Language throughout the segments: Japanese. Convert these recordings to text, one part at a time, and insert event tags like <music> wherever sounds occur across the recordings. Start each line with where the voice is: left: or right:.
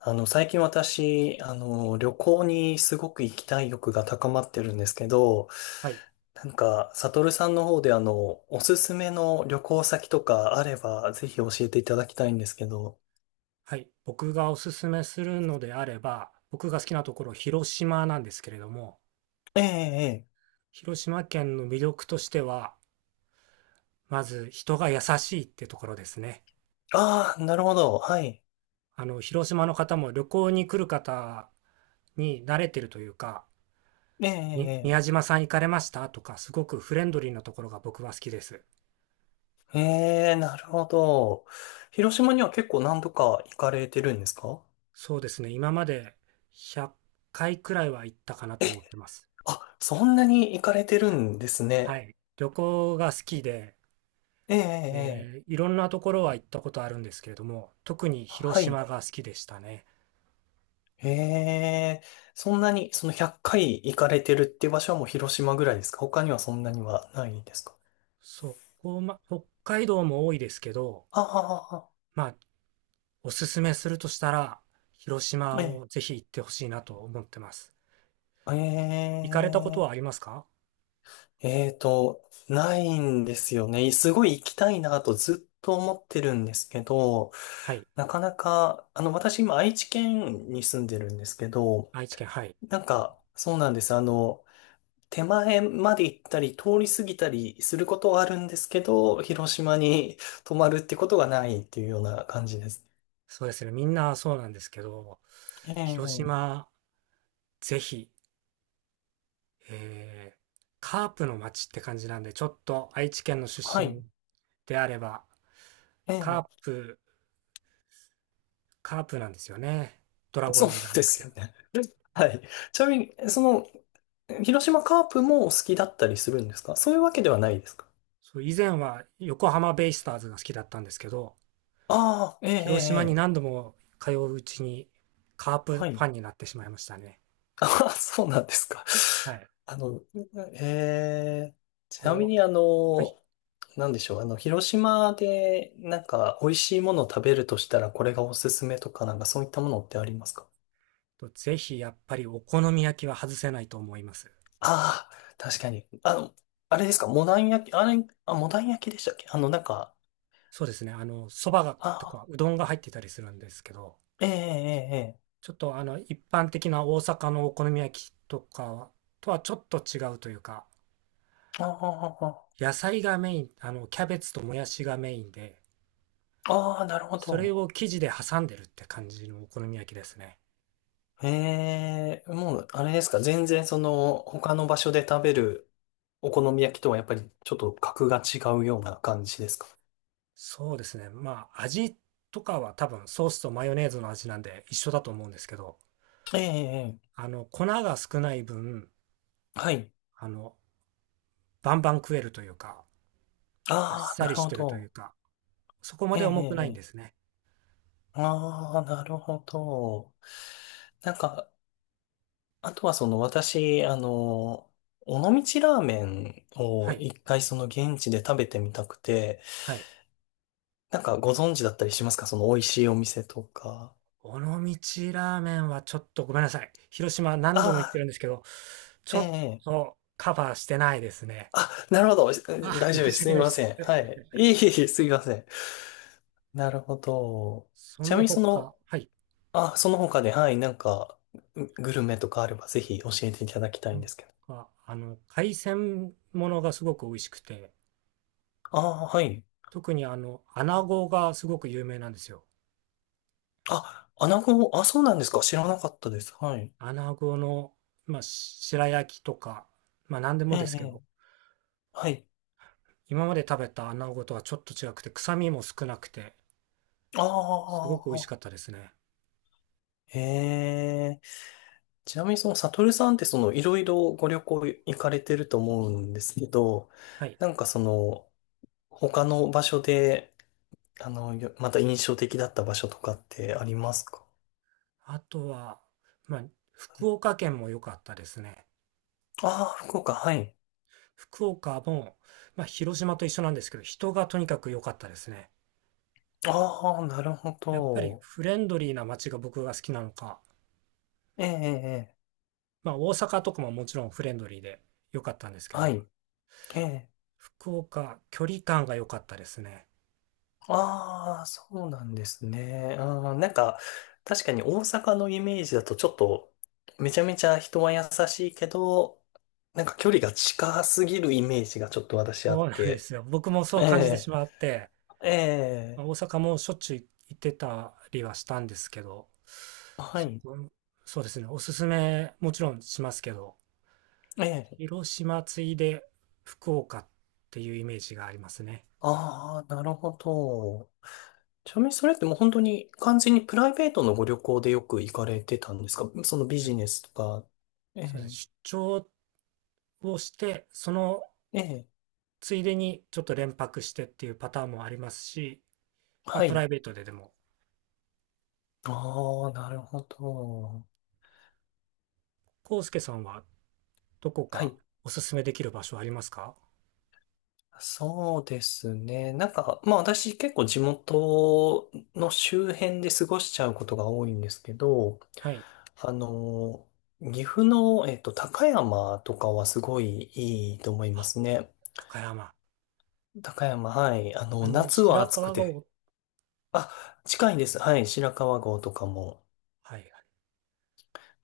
left: 最近私、旅行にすごく行きたい欲が高まってるんですけど、
right: はい。
left: なんか、サトルさんの方でおすすめの旅行先とかあれば、ぜひ教えていただきたいんですけど。
right: はい。僕がおすすめするのであれば、僕が好きなところ、広島なんですけれども、
left: ええ、ええ。
right: 広島県の魅力としては、まず人が優しいってところですね。
left: ああ、なるほど。はい。
right: 広島の方も旅行に来る方に慣れてるというか、
left: え
right: に
left: え、
right: 宮島さん行かれましたとか、すごくフレンドリーなところが僕は好きです。
left: ええ。ええ、なるほど。広島には結構何度か行かれてるんですか？
right: そうですね。今まで100回くらいは行ったかなと思ってます。
left: あ、そんなに行かれてるんです
right: は
left: ね。
right: い。旅行が好きで、
left: ええ、ええ。ええ、
right: いろんなところは行ったことあるんですけれども、特に広
left: はい。
right: 島が好きでしたね。
left: へえ、そんなに、その100回行かれてるって場所はもう広島ぐらいですか？他にはそんなにはないですか？
right: そこ、ま、北海道も多いですけど、
left: あ
right: まあ、おすすめするとしたら、広島
left: あ、ええ、
right: をぜひ行ってほしいなと思ってます。
left: え
right: 行かれたことはあり
left: え、
right: ますか？
left: ないんですよね。すごい行きたいなとずっと思ってるんですけど、
right: はい。
left: なかなか、私今愛知県に住んでるんですけど、
right: 愛知県、はい。
left: なんか、そうなんです。手前まで行ったり、通り過ぎたりすることはあるんですけど、広島に泊まるってことがないっていうような感じです。
right: そうですね。みんなそうなんですけど、
left: え
right: 広
left: え、
right: 島、ぜひ、えーカープの街って感じなんで、ちょっと愛知県の出
left: はい。
right: 身であれば、
left: え
right: カ
left: え、
right: ープカープなんですよね。ドラゴ
left: そ
right: ン
left: う
right: ズじゃな
left: で
right: く
left: す
right: て。
left: よね。はい。ちなみに、その、広島カープもお好きだったりするんですか？そういうわけではないですか？
right: そう、以前は横浜ベイスターズが好きだったんですけど、
left: ああ、ええ、え
right: 広島に
left: え、ええ、
right: 何度も通ううちにカー
left: は
right: プファ
left: い。
right: ンになってしまいましたね。
left: あ、そうなんですか。
right: はい。
left: あの、えー、ちなみ
right: こう、
left: に
right: はい。
left: なんでしょう、広島でなんか美味しいものを食べるとしたらこれがおすすめとかなんかそういったものってありますか？
right: とぜひやっぱりお好み焼きは外せないと思います。
left: ああ、確かに。あれですか、モダン焼き、あれ、あ、モダン焼きでしたっけ？なんか、
right: そうですね。そばが
left: あ
right: と
left: あ、
right: かうどんが入ってたりするんですけど、
left: ええええええ、
right: ちょっと一般的な大阪のお好み焼きとかとはちょっと違うというか、
left: ああ、あ
right: 野菜がメイン、キャベツともやしがメインで、
left: ーあ、なるほ
right: それ
left: ど。
right: を生地で挟んでるって感じのお好み焼きですね。
left: ええ、もう、あれですか、全然その、他の場所で食べるお好み焼きとはやっぱりちょっと格が違うような感じですか？
right: そうですね。まあ、味とかは多分ソースとマヨネーズの味なんで一緒だと思うんですけど、
left: ええ、ええ、
right: 粉が少ない分、
left: はい。
right: あの、バンバン食えるというか、あっ
left: ああ、
right: さ
left: な
right: り
left: る
right: し
left: ほ
right: てるという
left: ど。
right: か、そこま
left: ええ、
right: で
left: ええ、
right: 重くないん
left: え
right: です
left: え、
right: ね。
left: ああ、なるほど。なんか、あとはその私、尾道ラーメン
right: は
left: を
right: い。
left: 一回その現地で食べてみたくて、
right: はい。
left: なんかご存知だったりしますか、その美味しいお店とか？
right: 尾道ラーメンはちょっとごめんなさい。広島
left: あ
right: 何度も行って
left: あ、
right: るんですけど、ち
left: え
right: ょっ
left: え、ええ、
right: とカバーしてないですね。
left: あ、なるほど。
right: あ、
left: 大丈夫
right: 申
left: で
right: し
left: す。す
right: 訳
left: み
right: ないで
left: ませ
right: す。
left: ん。はい。いえいえいえ、すみません。なるほど。
right: そ
left: ちなみ
right: の
left: にその、
right: 他、はい。
left: あ、その他で、はい、なんか、ググルメとかあればぜひ教えていただきたい
right: な
left: んで
right: ん
left: すけど。
right: か海鮮ものがすごく美味しくて、
left: ああ、はい。
right: 特に穴子がすごく有名なんですよ。
left: あ、穴子、あ、そうなんですか。知らなかったです。はい。
right: 穴子の、まあ、し白焼きとか、まあ、何でも
left: ええ、
right: です
left: え
right: け
left: え、
right: ど、
left: はい。
right: 今まで食べた穴子とはちょっと違くて、臭みも少なくて、す
left: あ
right: ごく美味し
left: あ、
right: かったですね。
left: へえ。ちなみにその、サトルさんってその、いろいろご旅行行かれてると思うんですけど、
right: はい。
left: なんかその、他の場所で、また印象的だった場所とかってありますか？
right: あとは、まあ、福岡県も良かったですね。
left: ああー、福岡、はい。
right: 福岡も、まあ、広島と一緒なんですけど、人がとにかく良かったですね。
left: ああ、なるほ
right: やっぱり
left: ど。
right: フレンドリーな街が僕が好きなのか、
left: ええ、ええ、ええ、
right: まあ大阪とかももちろんフレンドリーで良かったんですけ
left: は
right: ど、
left: い。ええ。
right: 福岡、距離感が良かったですね。
left: ああ、そうなんですね。なんか、確かに大阪のイメージだとちょっと、めちゃめちゃ人は優しいけど、なんか距離が近すぎるイメージがちょっと私
right: そ
left: あっ
right: うなんで
left: て。
right: すよ。僕もそう
left: え
right: 感じてしまって、
left: え、え
right: まあ大阪もしょっちゅう行ってたりはしたんですけど、
left: え、は
right: そ
left: い。
right: こ、そうですね。おすすめもちろんしますけど、
left: ええ。
right: 広島ついで福岡っていうイメージがありますね。
left: ああ、なるほど。ちなみにそれってもう本当に完全にプライベートのご旅行でよく行かれてたんですか？そのビ
right: え
left: ジネスとか。え
right: そうで
left: え、
right: すね。出張をして、その
left: ええ、
right: ついでにちょっと連泊してっていうパターンもありますし、まあ
left: は
right: プラ
left: い。
right: イベートででも
left: ああ、なるほど。
right: 康介さんはどこ
left: は
right: か
left: い、
right: おすすめできる場所ありますか？
left: そうですね。なんか、まあ私結構地元の周辺で過ごしちゃうことが多いんですけど、
right: はい。
left: あの、岐阜の、高山とかはすごいいいと思いま
right: あ、
left: すね。
right: 高山。
left: 高山、はい。夏は
right: 白
left: 暑く
right: 川が
left: て、
right: お、
left: あ、近いです。はい。白川郷とかも。
right: はい、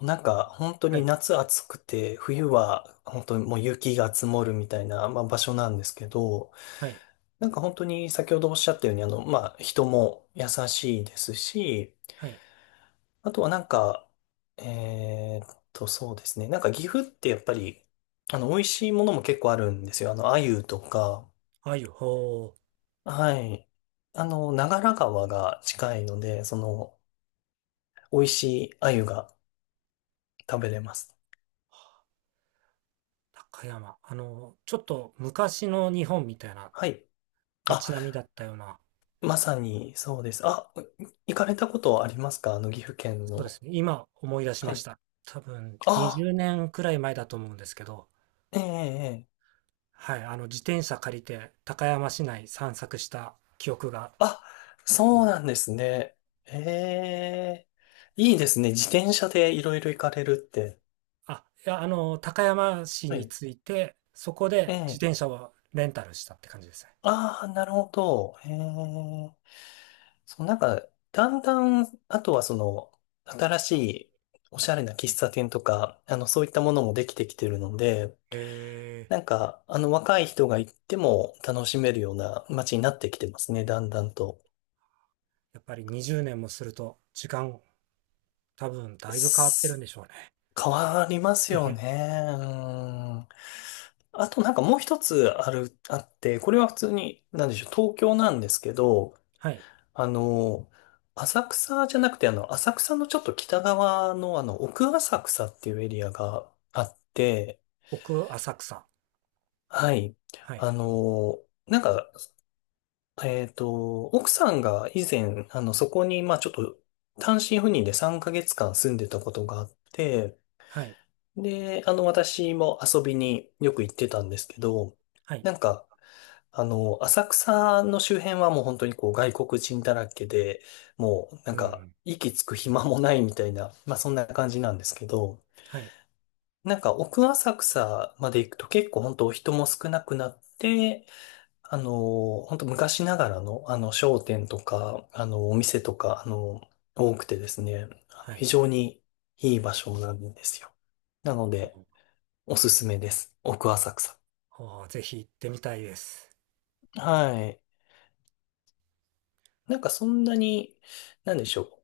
left: なんか、本当
right: は
left: に
right: い、
left: 夏暑くて、冬は本当にもう雪が積もるみたいな、まあ、場所なんですけど、
right: はい、
left: なんか本当に先ほどおっしゃったように、まあ、人も優しいですし、
right: はい。
left: あとはなんか、そうですね。なんか岐阜ってやっぱり、美味しいものも結構あるんですよ。鮎とか、
right: あゆ、ほう、
left: はい。長良川が近いので、その、美味しい鮎が食べれます。
right: 高山。ちょっと昔の日本みたいな
left: はい。あ、
right: 街並みだったような、
left: まさにそうです。あ、行かれたことはありますか？岐阜県
right: そうで
left: の。
right: すね。今思い出し
left: は
right: まし
left: い。
right: た。多分20
left: あ、
right: 年くらい前だと思うんですけど、
left: ええええ、
right: はい、自転車借りて高山市内散策した記憶が
left: あ、そうなんですね。ええ、いいですね。自転車でいろいろ行かれるって。
right: あ、いや、高山市
left: は
right: に
left: い。
right: 着いて、そこ
left: え
right: で自
left: え。
right: 転車をレンタルしたって感じですね。
left: ああ、なるほど。ええ。そう、なんか、だんだん、あとはその、新しいおしゃれな喫茶店とか、そういったものもできてきてるので、
right: へえ
left: なんか、若い人が行っても楽しめるような街になってきてますね、だんだんと。
right: やっぱり20年もすると、時間、多分だいぶ変わってるん
left: す
right: でしょうね。
left: 変わります
right: <laughs> へ
left: よ
right: へ
left: ね。うん。あとなんかもう一つあって、これは普通に、なんでしょう、東京なんですけど、
right: はい。
left: あの、浅草じゃなくて、浅草のちょっと北側の、奥浅草っていうエリアがあって、
right: 奥浅草。
left: はい。
right: はい。
left: なんか、奥さんが以前、そこに、まあちょっと、単身赴任で3ヶ月間住んでたことがあって、
right: はい。
left: で、私も遊びによく行ってたんですけど、
right: はい。
left: なんか、浅草の周辺はもう本当にこう外国人だらけで、もうなん
right: う
left: か
right: ん。
left: 息つく暇もないみたいな、まあそんな感じなんですけど、
right: はい。
left: なんか奥浅草まで行くと結構本当人も少なくなって、本当昔ながらのあの商店とか、あのお店とか、多くてですね、
right: はい。
left: 非常にいい場所なんですよ。なの
right: う
left: で、
right: ん、
left: おすすめです。奥浅草。
right: あーぜひ行ってみたいです。
left: はい。なんかそんなに、なんでしょう。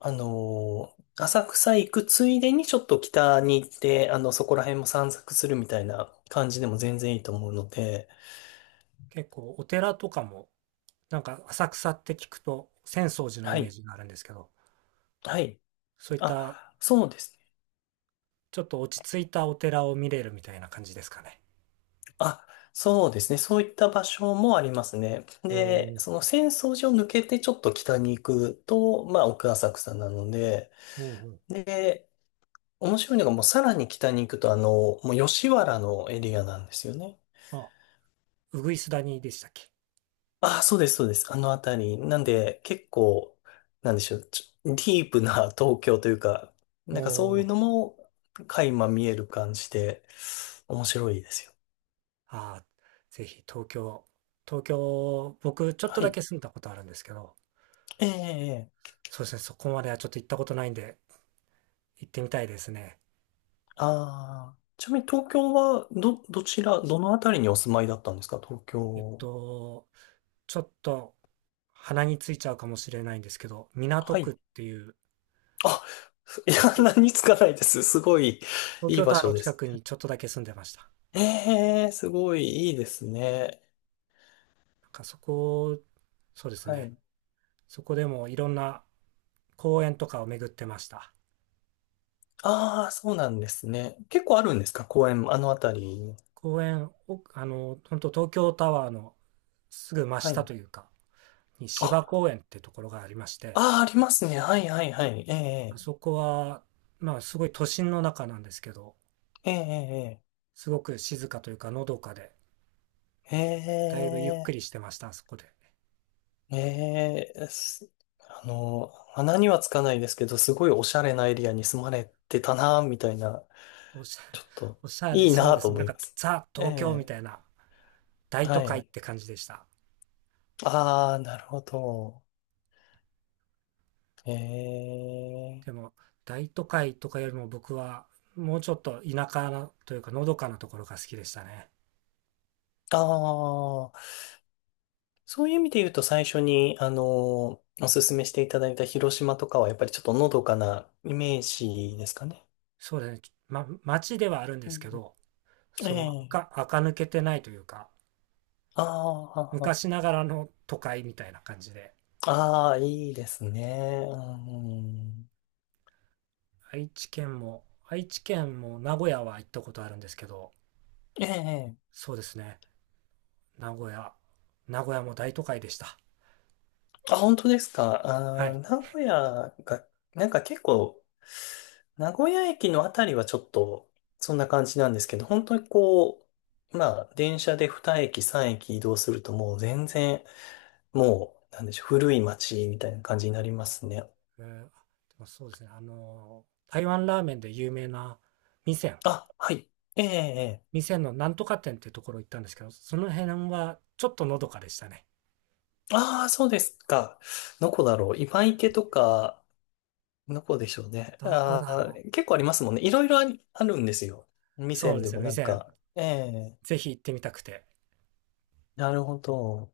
left: 浅草行くついでにちょっと北に行って、そこら辺も散策するみたいな感じでも全然いいと思うので、
right: 結構、お寺とかも、なんか浅草って聞くと、浅草寺のイ
left: は
right: メー
left: い、
right: ジがあるんですけど、
left: はい。
right: そういっ
left: あ、
right: た、
left: そうですね。
right: ちょっと落ち着いたお寺を見れるみたいな感じですかね。
left: あ、そうですね。そういった場所もありますね。
right: う
left: で、
right: ん。
left: その浅草寺を抜けてちょっと北に行くと、まあ、奥浅草なので、
right: うんうん。
left: で、面白いのがもうさらに北に行くと、もう吉原のエリアなんですよね。
right: あ、ウグイスダニでしたっけ？
left: あ、そうです、そうです。あのあたり。なんで、結構、なんでしょう。ディープな東京というか、なんかそう
right: お
left: いう
right: ー。
left: のも垣間見える感じで、面白いですよ。
right: あー、ぜひ東京、東京、僕ちょっと
left: は
right: だ
left: い。
right: け住んだことあるんですけど、
left: ええええ、
right: そうですね、そこまではちょっと行ったことないんで、行ってみたいですね。
left: ああー、ちなみに東京は、どちら、どのあたりにお住まいだったんですか、東
right: えっ
left: 京？
right: と、ちょっと鼻についちゃうかもしれないんですけど、港
left: は
right: 区っ
left: い。
right: ていう、
left: あ、<laughs> いや、何つかないです。すごい、
right: 東
left: いい
right: 京タ
left: 場
right: ワー
left: 所
right: の
left: で
right: 近
left: す。
right: くにちょっとだけ住んでました。
left: ええ、すごいいいですね。
right: なんかそこ、そうです
left: は
right: ね、
left: い。
right: そこでもいろんな公園とかを巡ってました。
left: ああ、そうなんですね。結構あるんですか、公園、あのあたり？
right: 公園、お本当東京タワーのすぐ真
left: は
right: 下
left: い。
right: というか、に
left: あ、
right: 芝公園ってところがありまして、
left: ああ、ありますね。はい、はい、はい。え
right: あ
left: え、
right: そこは、まあすごい都心の中なんですけど、
left: ええ、
right: すごく静かというか、のどかで、
left: ええ、
right: だいぶゆっく
left: え
right: りし
left: え、
right: てました、あそこで。
left: ええ、ええ。穴にはつかないですけど、すごいおしゃれなエリアに住まれてたな、みたいな、
right: おしゃ、
left: ちょっ
right: <laughs>
left: と、
right: おしゃれ、
left: いい
right: そう
left: な
right: で
left: と
right: すね。
left: 思
right: なん
left: い
right: か
left: ます。
right: ザ・
left: え
right: 東京みたい
left: え、
right: な大
left: は
right: 都会っ
left: い。
right: て感じでした。
left: ああ、なるほど。ええ、
right: でも、大都会とかよりも僕は、もうちょっと田舎なというか、のどかなところが好きでしたね。
left: ああ。そういう意味で言うと最初に、おすすめしていただいた広島とかはやっぱりちょっとのどかなイメージですかね。
right: そうですね。ま、街ではあるんで
left: う
right: すけ
left: ん、
right: ど、その
left: ええ。
right: 垢、垢抜けてないというか、
left: ああ、
right: 昔ながらの都会みたいな感じで、
left: ああ、いいですね。うん、
right: 愛知県も、愛知県も名古屋は行ったことあるんですけど、
left: ええ。
right: そうですね、名古屋、名古屋も大都会でした。
left: あ、本当ですか。
right: はい。
left: 名古屋が、なんか結構、名古屋駅のあたりはちょっと、そんな感じなんですけど、本当にこう、まあ、電車で2駅、3駅移動するともう全然、もう、なんでしょう、古い町みたいな感じになりますね。
right: でもそうですね、台湾ラーメンで有名な味仙、
left: あ、はい。ええ、ええ。
right: 味仙のなんとか店っていうところ行ったんですけど、その辺はちょっとのどかでしたね。
left: ああ、そうですか。どこだろう。今池とか、どこでしょうね。
right: どこ
left: あ
right: だ
left: あ、
right: ろう。
left: 結構ありますもんね。いろいろあるんですよ。味
right: そう
left: 仙
right: で
left: で
right: す
left: も
right: ね、味
left: なん
right: 仙、
left: か。ええ、
right: ぜひ行ってみたくて。
left: なるほど。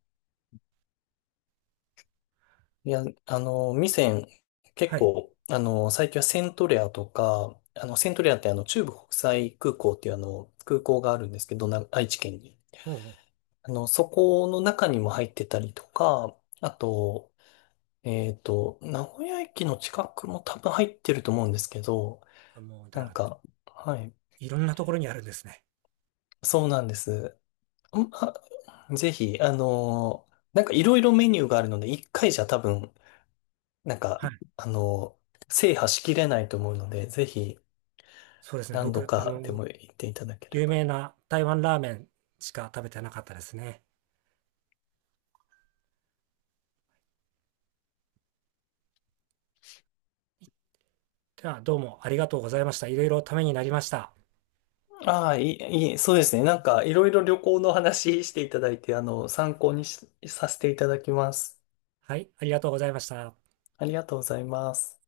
left: いや、味仙、結
right: はい。
left: 構、最近はセントレアとか、セントレアって中部国際空港っていう空港があるんですけど、愛知県に。
right: も
left: そこの中にも入ってたりとか、あと、名古屋駅の近くも多分入ってると思うんですけど、
right: う、あもう、で
left: なん
right: は
left: か、はい、
right: いろんなところにあるんですね。
left: そうなんです。んあ、ぜひ、なんかいろいろメニューがあるので、一回じゃ多分、なんか、
right: はい。
left: あの制覇しきれないと思うので、ぜひ
right: そうですね、
left: 何度
right: 僕、
left: かでも行っていただけれ
right: 有
left: ば。
right: 名な台湾ラーメンしか食べてなかったですね。では、どうもありがとうございました。いろいろためになりました。
left: ああ、いい、いい、そうですね。なんかいろいろ旅行の話していただいて、参考にしさせていただきます。
right: はい、ありがとうございました。
left: ありがとうございます。